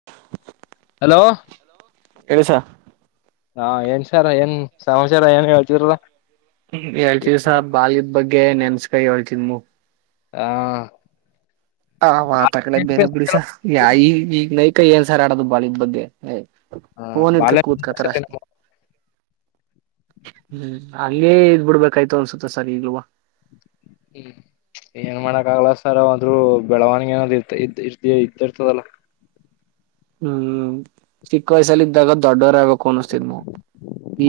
[inaudible] Hello ಕೇಳುಸ ಹಾ ಏನ್ ಸರ ಏನ್ ಸಮಾಚಾರ ಏನ್ ಹೇಳ್ತೀರಲಾ ಹೇಳ್ತವಿ ಸರ್ ಬಾಲ್ಯದ್ ಬಗ್ಗೆ ನೆನ್ಸ್ಕ ಹೇಳ್ತನ್ ಮೂ ಹಾಂ ಹ ವಾರ್ತಾ ಕಡೆ ಬೇರೆ ಬಿಡಿ ಸರ್ ಈಗ ಈಗ್ ನೈಟ ಏನ್ ಸಾರ್ ಆಡೋದು ಬಾಲ್ಯಾದ್ ಬಗ್ಗೆ ಹ ಫೋನ್ ಬಾಲ ಇಡ್ಕೊಂಡ ಕೂತ್ಕತಾರ ಸರಿ ಅಷ್ಟೇ ನಮ್ಮ ಹ್ಮ್ ಹಂಗೇ ಇದ್ ಬಿಡ್ಬೇಕಾಯ್ತು ಅನ್ಸುತ್ತತ ಸರ್ ಈಗ್ಲೂವ ಹ್ಮ ಏನ್ ಮಾಡಾಕ್ ಆಗ್ಲ ಸರ್ ಅದು ಬೆಳವಣಿಗ ಏನದ ಇರ್ ಇದ್ ಇದ್ದ ಇದ್ದ ಇರ್ತದಲ್ಲಾ ಹ್ಮ್ ಚಿಕ್ಕ ವಯಸಲ್ಲಿ ಇದ್ದಾಗ ದೊಡ್ಡವರ ಆಗಬೇಕು ಅನ್ಸ್ತಿದ್ದನು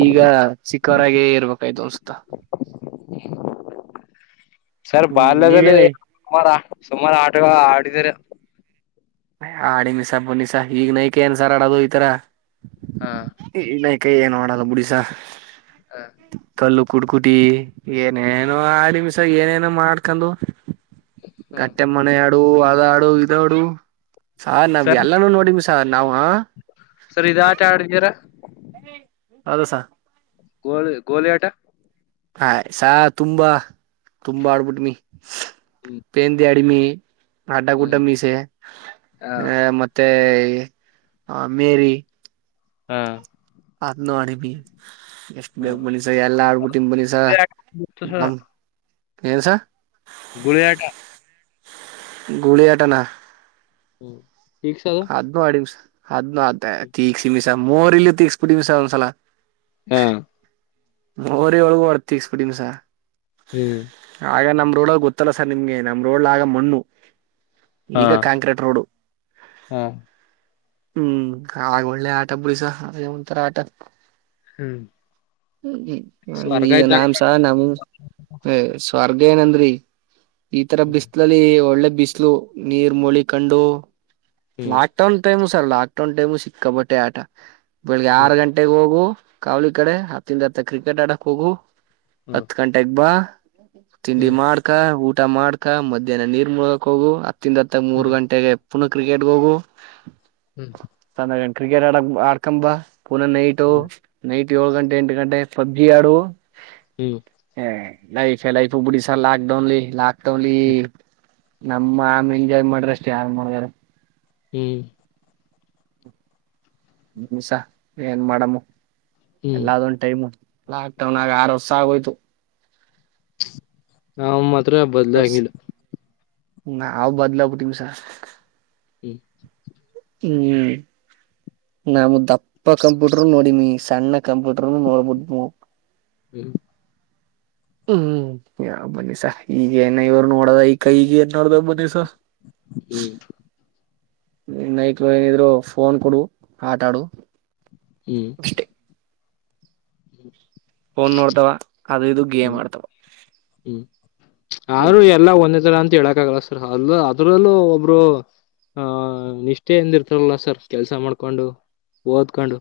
ಈಗ ಚಿಕ್ಕವರಾಗೆ ಇರ್ಬೇಕಾಯ್ತು ಅನ್ಸುತ್ತಾ ಸರ್ ಹ್ಮ್ ಬಾಲ್ಯದಲ್ಲಿ ನೀವೇನ ಸುಮಾರಾ ಸುಮಾರ್ ಆಟನ ಆಡಿದಿದ್ದಾರ ಆಡಿಮಿಸ ಬನ್ನಿಸ ಈಗ್ ನೈಕೆ ಏನ್ ಸಾರ್ ಆಡೋದು ಈತರ ಹಾ ಹೆಣ್ಣ್ ಆಯಿಕ ಏನು ಆಡಲ್ಲ ಬುಡಿ ಸಾ ಹಾ ಕಲ್ಲು ಕುಟ್ ಕುಟಿ ಏನೇನೋ ಆಡಿಮಿಸಾಗ ಏನೇನೋ ಮಾಡ್ಕೊಂಡು ಹ್ಮ್ ಗಟ್ಟೆ ಮನೆ ಆಡು ಅದ ಆಡು ಇದ್ ಆಡು ಸಾರ್ ನಾವ್ ಸರ್ ಎಲ್ಲಾನೂ ನೋಡ್ವಿ ಸಾರ್ ನಾವು ಸರ್ ಇದಾ ಆಟ ಆಡಿದೀರಾ ಹೌದು ಸಾ ಗೋಲಿ ಗೋಲಿ ಆಟ ಹಾಯ್ ಸಾರ್ ತುಂಬಾ ತುಂಬಾ ಆಡ್ ಬುಟಿನಿ ಹ್ಮ್ ಪೇಂದಿ ಅಡಿಮಿ ಹಡ್ಡ ಗುಟ್ಟ ಹ್ಮ್ ಮೀಸೆ ಹಾ ಅ ಮತ್ತ್ ತ್ತ ಅಮೀರಿ. ಹ್ಮ್ ಅದ್ ನೋಡಿಬಿ. ಎಷ್ಟ್ ಬೇಗ್ ಬನ್ನಿ ಸರ್ ಎಲ್ಲ ಆಗ್ಬಿಟ್ಟೀನ್ ಬನ್ನಿ ಸರ್ ಹ್ಮ ಏನು ಸರ್ ಗುಳಿಯಾಟ. ಗುಳಿಯಾಟನಾ? ಹ್ಮ ಫಿಕ್ಸ್ ಅದ್ ಅದ್ ಆಡಿಮ್ಷ ಅದ್ನು ಅದ ತೀಕ್ಸ ನಿಮ್ಸ ಮೋರ್ ಇಲ್ಲಿ ತಕ್ಸ್ಬಿಟ್ಟಡಿಮ್ಸ ಒಂದ್ಸಲ ಹಮ್ ಮೋರಿ ಒಳಗು [unintelligible] ಬಿಟ್ಟನೀ ಸಾರ್ ಹ್ಮ್ ಆಗ ನಮ್ ರೋಡದಾಗ ಗೊತ್ತಲ್ಲ ಸರ್ ನಿಮ್ಗೆ ನಮ್ ರೋಡ್ಲ ಆಗ ಮಣ್ಣು ಹಾ ಈಗ ಕಾಂಕ್ರೀಟ್ ರೋಡ್. ಹಾ ಹ್ಮ್ ಆಗ ಒಳ್ಳೆ ಆಟ ಬುಡಿಸರ್ ಅದೇ ಒಂತರ ಆಟ. ಹ್ಮ್ ಹ ಹ ಸ್ವರ್ಗ ಈಗ ಇದ್ದಾಗ ನಾಮ್ ಸಹ ನಮ್ ಏ ಸ್ವರ್ಗ ಏನಂದ್ರೀ ಈತರ ಬಿಸ್ಲಲ್ಲಿ ಒಳ್ಳೆ ಬಿಸ್ಲು. ನೀರ್ ಮೂಳಿಕೊಂಡು ಹ್ಮ್ lockdown time sir lockdown time ಸಿಕ್ಕಬಟ್ಟೆ ಆಟ ಬೆಳಗ್ಗೆ ಹ್ಮ್ ಆರು ಗಂಟ್ ಟೇಗ್ ಹೋಗು ಕಾವಲಿ ಕಡೆ ಹತ್ತಂದ್ ಹತ್ತ ಕ್ರಿಕೆಟ್ ಆಡಕ್ ಹೋಗು ಹ್ಮ್ ಹತ್ತು ಗಂಟೆ ಡೆಗ್ಬಾ ತಿಂಡಿ ಹ್ಮ್ ಮಾಡ್ಕ, ಊಟ ಮಾಡ್ಕ, ಮಧ್ಯಾಹ್ನ ನೀರ್ ಮುಳಕ್ ಹೋಗು ಹತ್ತಿಂದ ತ್ತೆ ಮೂರ್ ಹ್ಮ್ ಗಂಟೆಗೆ ಪುನಃ ಕ್ರಿಕೆಟ್ಗ್ಹೋಗು. ಹ್ಮ್ ಸಂಜೆಗಂಟ್ ಕ್ರಿಕೆಟ್ ಆಡ ಆಡ್ಕಂಬಾ ಪುನಃ ನೈಟ್ ಹ್ಮ್ ನೈಟ್ ಏಳು ಗಂಟೆ ಎಂಟು ಗಂಟೆ ಪಬ್ಜಿ ಆಡು. ಹ್ಮ್ ಹ ಲೈಫೇ ಲೈಫು ಬಿಡಿ ಸರ್ ಲಾಕ್ ಡೌನ್ಲಿ ಲಾಕ್ಡೌನ್ಲಿ ಹ್ಮ್ ನಮ್ಮ ಆಮ ಎಂಜಾಯ್ ಮಾಡ್ರಷ್ಟು ಯಾರು ಮಾಡಿದಾರ? ಹ್ಮ್ ಬಿಡಿಸ ಏನ್ ಮಾಡಮ್ಮು ಹ್ಮ್ ಎಲ್ಲಾ ಅದೊಂದು ಟೈಮು. ಲಾಕ್ ಡೌನ್ ಆಗ್ ಆರು ವರ್ಷ ಆಗೋಯ್ತು. ನಾವ್ ಮಾತ್ರ ಆರು ವರ್ಷ ಬದ್ಲಾಗಿಲ್ಲ. ನಾವ್ ಬದಲಾಗಿಬಿಟ್ಟಿವಿ ಸರ್. ಹ್ಮ ಹ್ಮ್ ನಾಮು ದಪ್ಪ ಕಂಪ್ಯೂಟರು ನೋಡಿಮಿ ಸಣ್ಣ ಕಂಪ್ಯೂಟರ್ ನೋಡ್ಬಿಟ್ಮು. ಹ್ಮ್ ಹ್ಮ್ ಯಾವ ಬನ್ನಿಸ ಈಗ ಏನ ಇವ್ರು ನೋಡದ ಈಕ ಈಗ ಏನ್ ನೋಡ್ದ ಬನ್ನಿಸ. ಹ್ಮ್ [unintelligible] ಫೋನ್ ಕೊಡು ಆಟ ಆಡು. ಈ್ಮ ಅಷ್ಟೇ ಹ್ಮ್ ಫೋನ್ ನೋಡ್ತಾವ ಅದು ಇದು ಗೇಮ್ ಆಡ್ತವ. ಹ್ಮ್ ಆದ್ರು ಎಲ್ಲ ಒಂದೇ ತರ ಅಂತ ಹೇಳಕ್ ಆಗಲ್ಲ ಸರ್ ಅಲ್ಲೂ ಅದ್ರಲ್ಲೂ ಒಬ್ರು ಹ ನಿಷ್ಟೆಯಿಂದ ಇರ್ತಾರಲ್ಲ ಸರ್ ಕೆಲ್ಸ ಮಾಡ್ಕೊಂಡು ಓದ್ಕೊಂಡು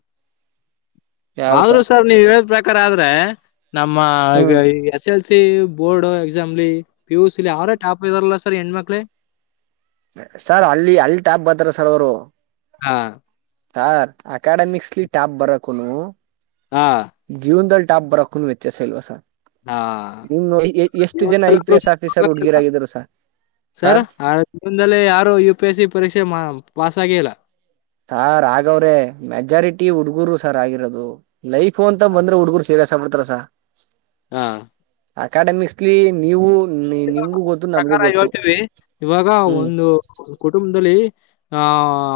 ಯಾರು ಸ ಆದ್ರು ಸರ್ ನೀವ್ ಹೇಳಿದ್ ಪ್ರಕಾರ ಆದ್ರೆ ನಮ್ಮ ಈಗ ಹ್ಮ್ ಎಸ್ ಎಲ್ ಸಿ ಬೋರ್ಡ್ ಎಕ್ಸಾಮ್ಲಿ ಪಿ ಯು ಸಿ ಲಿ ಅವ್ರೇ ಟಾಪ್ ಇದಾರಲ್ಲ ಸರ್ ಹೆಣ್ ಮಕ್ಳೇ. ಸರ್ ಅಲ್ಲಿ ಅಲ್ ಟ್ಯಾಬ್ ಬರ್ತಾರ ಸರ್ ಅವ್ರು. ಹಾ ಸ ಅಕಾಡೆಮಿಕ್ಸ್ಲಿ ಟಾಪ್ ಬರಕುನು ಹಾ ಜೀವನ್ದಲ್ ಟಾಪ್ ಬರಕ್ಕುನು ವ್ಯತ್ಯಾಸ ಇಲ್ವಾ ಸರ್. ಹಾ ನಿಮ್ಮ ಏ ಏ ಎಷ್ಟು ಜನ ಐ ಪಿ ಜೀವನದಲ್ಲಾದ್ರೂ ಎಸ್ ಆಫೀಸರ್ ಹುಡ್ಗಿರ ಆಗಿದಾರೆ ಸ ಸರ್ ಆ [unintelligible] ಲ್ಲಿ ಯಾರು ಯು ಪಿ ಎಸ್ ಸಿ ಪರೀಕ್ಷೆ ಮ ಪಾಸ್ ಆಗೇ ಇಲ್ಲ. ಸಾರ್ ಆಗವ್ರೆ ಮೆಜಾರಿಟಿ ಹುಡ್ಗರು ಸಾರ್ ಆಗಿರೋದು ಲೈಫು ಅಂತ ಬಂದ್ರೆ ಹುಡುಗರು ಸಿರಿಯಸ್ ತಾಬಿಡ್ತಾರ ಸ ಹಾ ಅಕಾಡೆಮಿಕ್ಸ್ಲಿ ನೀವು ನಿಮ್ಗೂ ಗೊತ್ತು ನಮ್ಗೂ ಪ್ರಕಾರ ಗೊತ್ತು ಹೇಳ್ತೀವಿ ಇವಾಗ ಹ್ಮ್ ಒಂದು ಕುಟುಂಬದಲ್ಲಿ ಆ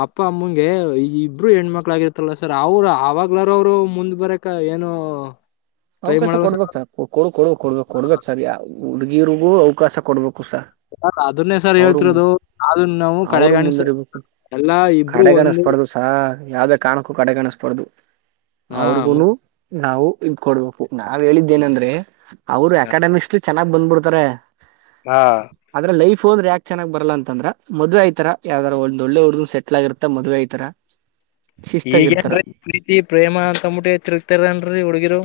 ಅಪ್ಪ ಅಮ್ಮಂಗೆ ಈ ಇಬ್ರು ಹೆಣ್ಮಕ್ಳಾಗಿರತ್ತಲ್ಲ ಸರ್ ಅವರು ಅವಾಗ್ಲಾರ ಅವ್ರು ಮುಂದ್ ಬರಕ್ ಕ್ಕ ಏನು [inaudible] ಟ್ರೈ ಅವಕಾಶ ಮಾಡಲ್ಲ ಕೊಡ್ಬೇಕು ಸರ್ ಕೊಡು ಕೊಡು ಕೊಡ್ಬೇಕು ಕೊಡ್ಬೇಕು ಸರ್ ಯ ಹುಡ್ಗಿರಿಗೂ ಅವಕಾಶ ಕೊಡ್ಬೇಕು ಸರ್. ಸ ಅದನ್ನೇ ಸರ್ ಅವರು ಹೇಳ್ತಿರೋದು ಅದುನ್ ನಾವು ಅವರು ಕಡೆಗಾಣೀಸ್ ಮುಂದರಿಬೇಕು ಎಲ್ಲಾ ಇಬ್ರು ಒಂದ್ ಹ ಯಾವ್ದೇ ಕಾರಣಕ್ಕೂ ಕಡೆಗಣಿಸ ಬಾರ್ದು ಹಾ ಅವ್ರಿಗುನು ಮುಂದ್ ನಾವು ಇ ಕೊಡ್ಬೇಕು ನಾವ್ ಹೇಳಿದ್ದೇನಂದ್ರೆ ಅವ್ರು ಸರ್. ಅಕಾಡೆಮಿಕ್ಸ್ ಲಿ ಚೆನ್ನಾಗ್ ಬಂದ್ಬಿಡ್ತಾರೆ. ಹಾ [inaudible] ಆದ್ರ ಲೈಫು ಅಂದ್ರೆ ಯಾಕ್ ಚನ್ನಾಗ್ ಬರಲ್ಲ ಅಂತಂದ್ರ ಮದ್ವೆ ಆತರ ಯಾವ್ದರ ಒಂದ್ ಒಳ್ಳೆ ಹುಡುಗ್ರು ಸೆಟ್ಲ್ ಆಗಿರತ್ತ ಮದ್ವೆ ಐತರ. [inaudible] ಶಿಸ್ತಾಗಿರ್ತಾರ ಈಗೇನ್ರೀ ಪ್ರೀತಿ ಪ್ರೇಮ ಅಂತಂದ್ ಬಿಟ್ಟೆ ತಿರುಗ್ತಾರೇನ್ರಿ ಹುಡ್ಗಿರು.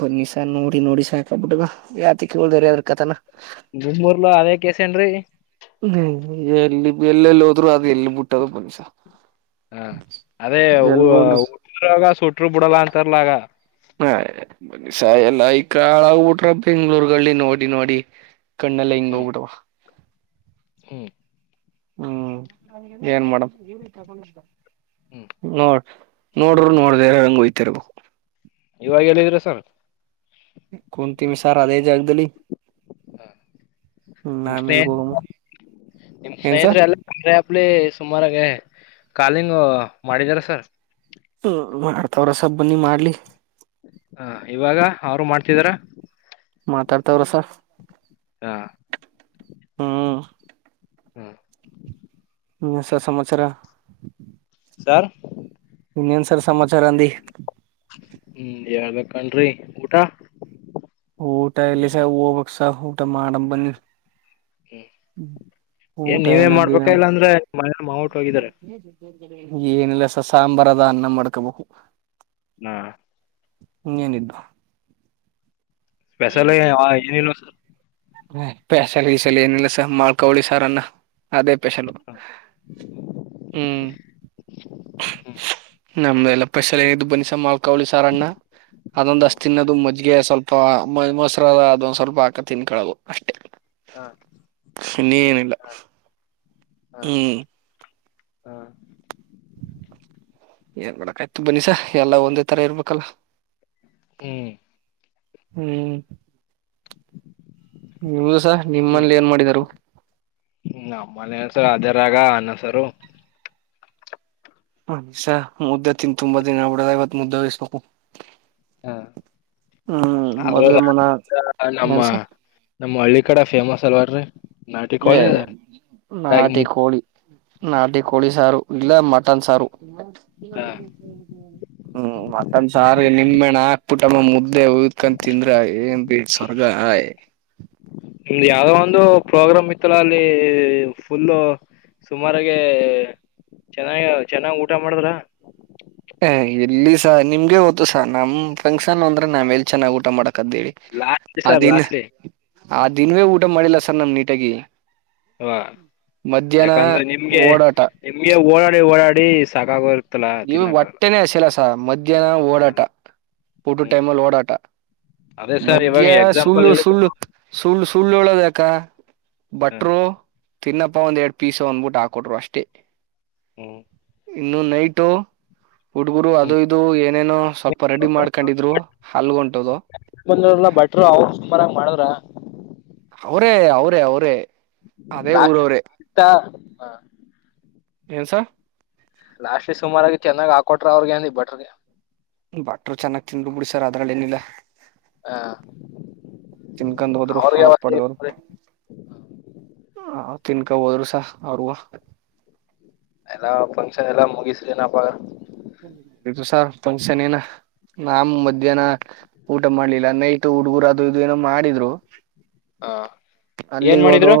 ಬನ್ನಿ ಸರ್ ನೋಡಿ ನೋಡಿ ಸಾಕಾಗ್ ಬಿಟ್ಟದ ಯಾತಕ್ ಹೇಳ್ದವ್ರಿ ಅವ್ರ್ ಕಥೇನ. ನಿಮ್ಮುರ್ಲು ಅದೇ ಕೇಸೆನ್ರೀ ಹ್ಮ ಎಲ್ ಎಲ್ಲೆಲ್ ಹೋದ್ರು ಅದ ಎಲ್ ಬುಟ್ ತೋಗೊ ಬನ್ನಿ ಸಾ ಅದ್ ಎಲ್ಗೊದ್ರು ರಾಗ ಸುಟ್ರು ಬಿಡಲ್ಲ ಅಂತಾರಲಾಗ ಹ್ ಸಾಯಲ್ ಈ ಕಾಳ ಊಟ್ರ ಬೆಂಗ್ಳೂರ್ಗಳ್ಳಿ ನೋಡಿ ನೋಡಿ. ಕಣ್ಣೆಲ್ಲ ಹಿಂಗ ಹ್ಮ್ ಹೋಗ್ಬಿಟವ ಹ್ಮ್ ಹ್ಮ್ ಏನ್ ಮಾಡಮ್ ಹ್ಮ್ ನೋಡ್ರ್ ನೋಡರು ನೋಡ್ದಿರಂಗ್ ಹೊಯ್ತಿರ್ಬೇ ಇವಾಗ ಎಲ್ಲಿದೀರಾ ಸರ್ ಕುಂತೀಮಿ ಸಾರ್ ಅದೇ ಜಾಗದಲ್ಲಿ ಹ್ಮ್ ನಿಮ್ ಸ್ನೇ ಆಮೇಲ್ ಹೋಗಮ್ಮ ನಿಮ್ ಏನ್ಸ ಸ್ನೇಹಿತರೆಲ್ ಅಂದ್ರೆ ಹಪ್ಲಿ ಸುಮಾರಾಗೇ ಕಾಲಿಂಗ್ ಮಾಡಿದಾರೆ ಸರ್ ಹ ಮಾಡ್ತಾವ್ರೆ ಸರ್ ಬನ್ನಿ ಮಾಡ್ಲಿ ಹ ಇವಾಗ ಅವ್ರು ಮಾಡ್ತಿದಾರ ಮಾತಾಡ್ತಾವ್ರೆ ಸರ್ ಯಾ ಹ್ಮ ಹ್ಮ್ ಹ ಸ ಸಮಚಾರ ಸಾರ್ ಇನ್ನೇನ್ ಸರ್ ಸಮಾಚಾರ ಅ ಹ್ಮ್ ಯಳ್ಬೇಕಣ್ರಿ ಊಟ ಊಟ ಎಲ್ಲಿ ಸ ಹೋಗಬಕ್ಸ ಊಟ ಮಾಡ ಬಂದಿ ಹ್ಮ್ ಏನ್ ಊಟೆ ನೀವೇ ನದ ನ ಮಾಡ್ಬೇಕ ಇಲ್ಲ ಅಂದ್ರೆ ಮನೆ ಮಾವುಟ್ ಹೋಗಿದಾರೆ ಏನಿಲ್ಲಸ ಸಾಂಬಾರ ಅದ ಅನ್ನ ಮಾಡ್ಕೋಬೇಕು ನಾ ಇನೇನಿದ್ದು ಇಲ್ಲಿ ಸ್ಪೆಷಲ್ ಬತ್ತುತ ಏನಿಲ್ಲ ಸರ್ ಹ ಪೆಸಾಲ ಗಿಸಲ್ ಏನಿಲ್ಲ ಸ ಮಾಡ್ಕೋಳಿ ಸಾರನ್ನ ಅದೇ ಸ್ಪೆಷಲ್ಹ್ ಹುಂ ಹ್ಮ್ ನಮ್ಮ ಎಲ್ಲ ಸ್ಪೆಷಲ್ ಏನು ಬನಸ ಮಾಲ್ಕಾವಳಿ ಸಾರಣ್ಣ ಅದೊಂದು ಹ್ಮ್ ಅಷ್ಟ ತಿನ್ನದು ಮಜ್ಜಿಗೆ ಸ್ವಲ್ಪ ಮ ಮೊಸರಾದ ಅದೊಂದ್ ಸ್ವಲ್ಪ ಹಾಕ ತಿನ್ಕಳೋದು ಅಷ್ಟೇ ಹಾ ಸಿನ್ನಿನಿ ಏನಿಲ್ಲ ಹ್ಮ ಹಾ ಏನ್ ಮಾಡಕ್ ಆಯ್ತು ಬನ್ನಿಸಾ ಎಲ್ಲಾ ಒಂದೇ ತರ ಇರ್ಬೇಕಲ್ಲ ಹ್ಮ್ ಹ್ಮ್ ನಿಮ್ದಸ ನಿಮ್ಮಲ್ಲಿ ಏನ್ ಮಾಡಿದಿದರು ನಮ್ಮ ಮನೆ ಸಹ ಅದೇ ರಾಗ ಅನ್ನಸರು ಹಸ ಮುದ್ದೆ ತಿನ್ ತುಂಬಾ ದಿನ ಆಗ್ಬಿಡದ ಇವತ್ ಮುದ್ದೆ ಬಯಿಸ್ಬೇಕು ಹ ಹ್ಮ್ ಅದ ಮದುವೆ ಮನ ಏನ್ಸ ನಮ್ಮ್ ಹಳ್ಳಿ ಕಡೆ ಫೇಮಸ್ ಅಲ್ವ್ರೀ ನಾಟಿ ಮುದ್ದೆ ಕೋಳಿ ನಾಟಿ ಕೋಳಿ ಸಾರು ಇಲ್ಲ ಮಟನ್ ಸಾರು ಹ ಹ್ಮ್ ಮತ್ತೊಂದ ಸಾರಿಗೆ ನಿಮ್ಮಣ ಆಾಕ್ ಕುಟಂಬ ಮುದ್ದೆ ಅಕಂತ ತಿಂದ್ರ ಏನ್ ಬಿ ಸ್ವರ್ಗಯ ನಿಮ್ದ್ ಯಾವ್ದೋ ಒಂದು ಪ್ರೋಗ್ರಾಮ್ ಇತ್ತಲ್ಲ ಅಲ್ಲಿ ಫುಲ್ಲ ಸುಮಾರಾಗ ಚೆನ್ನಾಗ ಚೆನ್ನಾಗ್ ಊಟ ಮಾಡಿದ್ರ ಎಲ್ಲಿ ಸ ನಿಮ್ಗೆ ಗತ್ತು ಸ ನಮ್ ಫಂಕ್ಷನ್ ಅಂದ್ರೆ ನಾವ್ ಎಲ್ಲಿ ಚೆನ್ನಾಗ್ ಊಟ ಮಾಡಕದೇಳಿ ಲಾಸ್ಲಿ ಸರ್ ಲಾಸ್ಟ್ಲಿ ಆ ದಿನವೇ ಊಟ ಮಾಡಿಲ್ಲ ಸರ್ ನಮ ನೀಟಾಗಿ ಹ ಮಧ್ಯಾಹ್ನ ಯಾಕಂದ್ರೆ ನಿಮ್ಗೆ ಓಡಾಟ ನಿಮ್ಗೆ ಓಡಾಡಿ ಓಡಾಡಿ ಸಕಾಗರ್ ಇವು ಒಟ್ಟೆನೆೇ ಹಸಿಲ್ಲ ಸ ಮಧ್ಯಾಹ್ನ ಹ ಓಡಾಟ ಪುಟು ಹ್ಮ್ ಟೈಮಲ್ಲಿ ಓಡಾಟ ಅದೇ ಸರ್ ಇವಾಗ ಮಧ್ಯ್ಯಾ ಎಕ್ಸಾಂಪಲ್ ಸುಳ್ಳು ಹೇಳಿದ ಸುಳ್ಳು ಸುಳ್ಳು ಸುಳ್ಳು ಹೇಳದ ಬಟ್ರು ತಿನ್ನಪ್ಪ ಒಂದ ಎರಡ್ ಪೀಸ್ ಒಂದ್ ಬುಟ್ ಹಾಕೊಟ್ರು ಅಷ್ಟೇ ಹ್ಮ್ ಇನ್ನುೂ ನೈಟು ಹಟ್ಗುರು ಅದು ಇದು ಏನೇನುೋ ಸ್ವಲ್ಪ ರೆಡಿ ಮಾಡ್ಕೊಂಡಿದ್ರು ಹಲ್ಗ ಉಂಟದು ಈಗ ಬಂದರಲ್ಲ ಅವ್ರು ಸೂಪರ್ ಮಾಡಿದ್ರ ಅವರೇ ಅವರೇ ಅವರೇ ಅದೇ ಊರವ್ರೇ ಚಾ ಏನು ಸರ್ ಲಾಸ್ಟ್ ಸುಮಾರಾಗಿ ಚೆನ್ನಾಗ ಹಾಕೊಟ್ರ ಅವ್ರಿಗಏನ್ಬಟ್ರಗೆ ಬಟ್ರು ಚೆನ್ನಾಗಿ ತಿಂದು ಮುಗಿಸರೂ ಅದ್ರಲ್ಲಿ ಏನಿಲ್ಲ ಹ ಚಿನ್ಕಂದ ಹೋದ್ರು ಅವ್ರಿಗೆ ಹಾರ್ ಅವತ್ತ ಪಡ್ದರು ಹ ತಿನ್ಕಾ ಹೋದರುಸ ಅವ್ರಗ ಎಲ್ಲಾ ಫಂಕ್ಷನ್ ಎಲ್ಲಾ ಮುಗಿಸ್ರ ನಪ ಇದು ಸಾರ್ ಫಂಕ್ಷನ್ ಏನ ನಾಮ ಮಧ್ಯಾಹ್ನ ಊಟ ಮಾಡ್ಲಿಲ್ಲ ನೈಟ್ ಹುಡ್ಗರು ಅದು ಇದು ಏನೋ ಮಾಡಿದ್ರು ಹ ಏನ್ ಅಲ್ಲಿಗೆ ಹೋದು ಮಾಡಿದ್ರು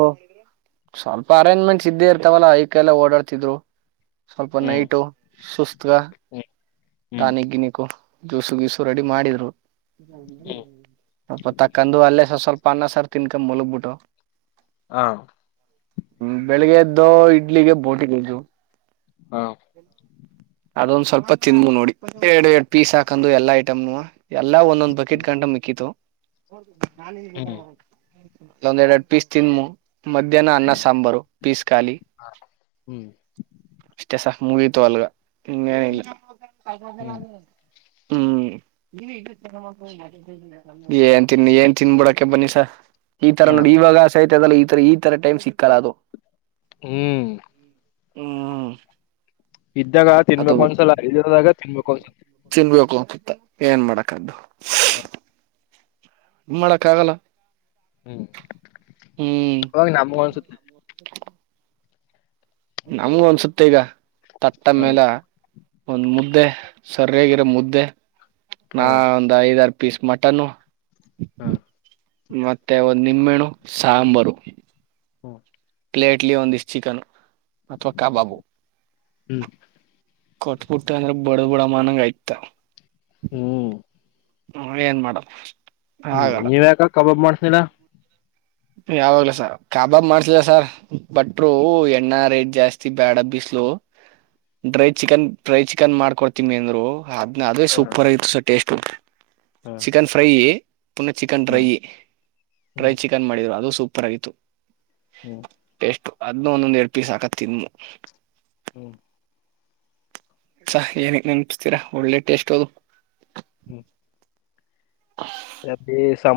ಸ್ವಲ್ಪ ಅರೇಂಜ್ಮೆಂಟ್ಸ್ ಇದ್ದೇ ಇರ್ತಾವಲ್ಲ ಐಕ ಎಲ್ಲ ಓಡಾಡ್ತಿದ್ರು ಸ್ವಲ್ಪ ಹ್ಮ್ ನೈಟು ಸುಸ್ತ ಹ್ಮ್ ಹ್ಮ್ ಟಾನಿಕ್ ನ ಗಿನಿಕು ಜ್ಯೂಸು ಗ್ಯಸು ರೆಡಿ ಮಾಡಿದ್ರು ಹ್ಮ್ ಸ್ವಲ್ಪ ತಕ್ಕಂದು ಅಲ್ಲೇ ಸ್ ಸ್ವಲ್ಪ ಅನ್ನ ಸರ್ ತಿನ್ಕೊ ಮುಲಗ್ಬಿಟ್ಟು ಹ ಹ್ಮ ಬೆಳಿಗ್ಗೆದ್ದ ಇಡ್ಲಿಗೆ ಬೋಟಿ ಕಸು ಹಾಂ ಅದೊಂದ್ ಸ್ವಲ್ಪ ತಿದ್ ನೋಡಿ ಎರ ಎರಡ್ ಪೀಸ್ ಹಾಕಂಡು ಎಲ್ಲಾ ಐಟಮನು ಎಲ್ಲಾ ಒಂದೊಂದ್ ಬಕೆಟ್ ಗಂಟ ಮಿಕ್ಕಿತು ಹ್ಮ್ ಒಂದ ಎರಡು ಎರಡು ಪೀಸ್ ತಿನ್ ಮಧ್ಯಾಹ್ನ ಅನ್ನ ಸಾಂಬಾರು ಪೀಸ್ ಖಾಲಿ ಹ್ಮ್ ಅಷ್ಟೇ ಸಾ ಮುಗತು ಅಲ್ಗ ಹಂಗೇನ ಹ್ಮ್ ಇಲ್ಲ ಹ್ಮ್ ಹ್ಮ್ ಏನ್ ತಿನ್ ಏನ್ ತಿನ್ಬಿಡಕೆ ಬನ್ನಿಸ ಈ ತರ ಹ ನೋಡಿ ಇವಾಗ ಸಹತ ಅದಲ್ಲ ಈ ತರ ಈ ತರ ಟೈಮ್ ಸಿಕ್ಕಲ್ಲ ಅದು ಹ್ಮ್ ಹ್ಮ್ ಇದ್ದಾಗ ಅದು ತಿನ್ಬೇಕು ಒಂದ್ಸಲ ಐರದಾಗ ತಿನ್ಬೇಕುಂದಸಲ ತಿನ್ಬೇಕು ಅಂತುತ್ತ ಏನ್ ಮಾಡಕದ್ದು ಹ ಏನ್ ಮಾಡಕ್ ಆಗಲ್ಲ ಹ್ಮ್ ಹ್ಮ್ ಹಾಗ ನಮ್ಮ ಅನ್ಸುತ್ತ ನಮ್ಗು ಅನ್ಸುತ್ತೆ ಈಗ ಹ್ಮ್ ತತ್ತಮ್ಮೇಲ ಒಂದ್ ಮುದ್ದೆ ಸರಿಯಾಗಿರೋ ಮುದ್ದೆ ನಾ ಹಾ ಒಂದ್ ಐದರು ಪೀಸ್ ಮಟನ್ನು ಹಾ ಮತ್ತೆ ಒಂದು ನಿಮ್ಮೆಣು ಸಾಂಬಾರು ಹ್ಮ ಪ್ಲೇಟ್ಲಿ ಒಂದಿಷ್ಟ ಚಿಕನ್ ಅಥವಾ ಕಬಾಬು ಹ್ಮ್ ಕೊಟ್ಬಿಟ್ಟ ಅಂದ್ರೆ ಬಡ ಬಡಮನಂಗ ಆಯ್ತ ಹ್ಮ್ ಹ್ಮ ಏನ್ ಮಾಡ ಹ್ಮ್ ನೀವ ಯಾಕ ಕಬಾಬ್ ಮಾಡ್ಸನಿಲ್ಲಾ ಯಾವಾಗ್ಲ ಸರ್ ಕಾಬಾಬ್ ಮಾಡ್ತಿದ ಸರ್ ಬಟ್ರು ಎಣ್ಣಾ ರೇಟ್ ಜಾಸ್ತಿ ಬ್ಯಾಡ ಬಿಸ್ಲು ಡ್ರೈ ಚಿಕನ್ ಡ್ರೈ ಚಿಕನ್ ಮಾಡ್ಕೊಡ್ತೀಮಿ ಅಂದ್ರು ಅದ್ನ ಅದೇ ಹ್ಮ್ ಸೂಪರ್ ಆಗಿತ್ತು ಸ ಟೇಸ್ಟ್ ಉ ಚಿಕನ್ ಫ್ರೈ ಪುನಃ ಚಿಕನ್ ಡ್ರೈ ಹ್ಮ್ ಹ್ಮ್ ಡ್ರೈ ಹ್ಮ್ ಚಿಕನ್ ಮಾಡಿದ್ರು ಅದು ಸೂಪರ್ ಆಗತತ್ತು ಹ್ಮ್ ಟೆಸ್ಟು ಅದ್ ಒಂದೊಂದ್ ಎರಡ್ ಪೀಸ್ ಹಾಕತ್ ತಿನ್ನು ಹ್ಞೂ ಛ ಏನಿಗೆ ನೆಪಿಸ್ತೀರಾ ಒಳ್ಳೆ ಟೇಸ್ಟ್ ಅದು ಹ್ಮ್ ಹ [unintelligible] ಹ್ಯಾಪಿ ಸಮ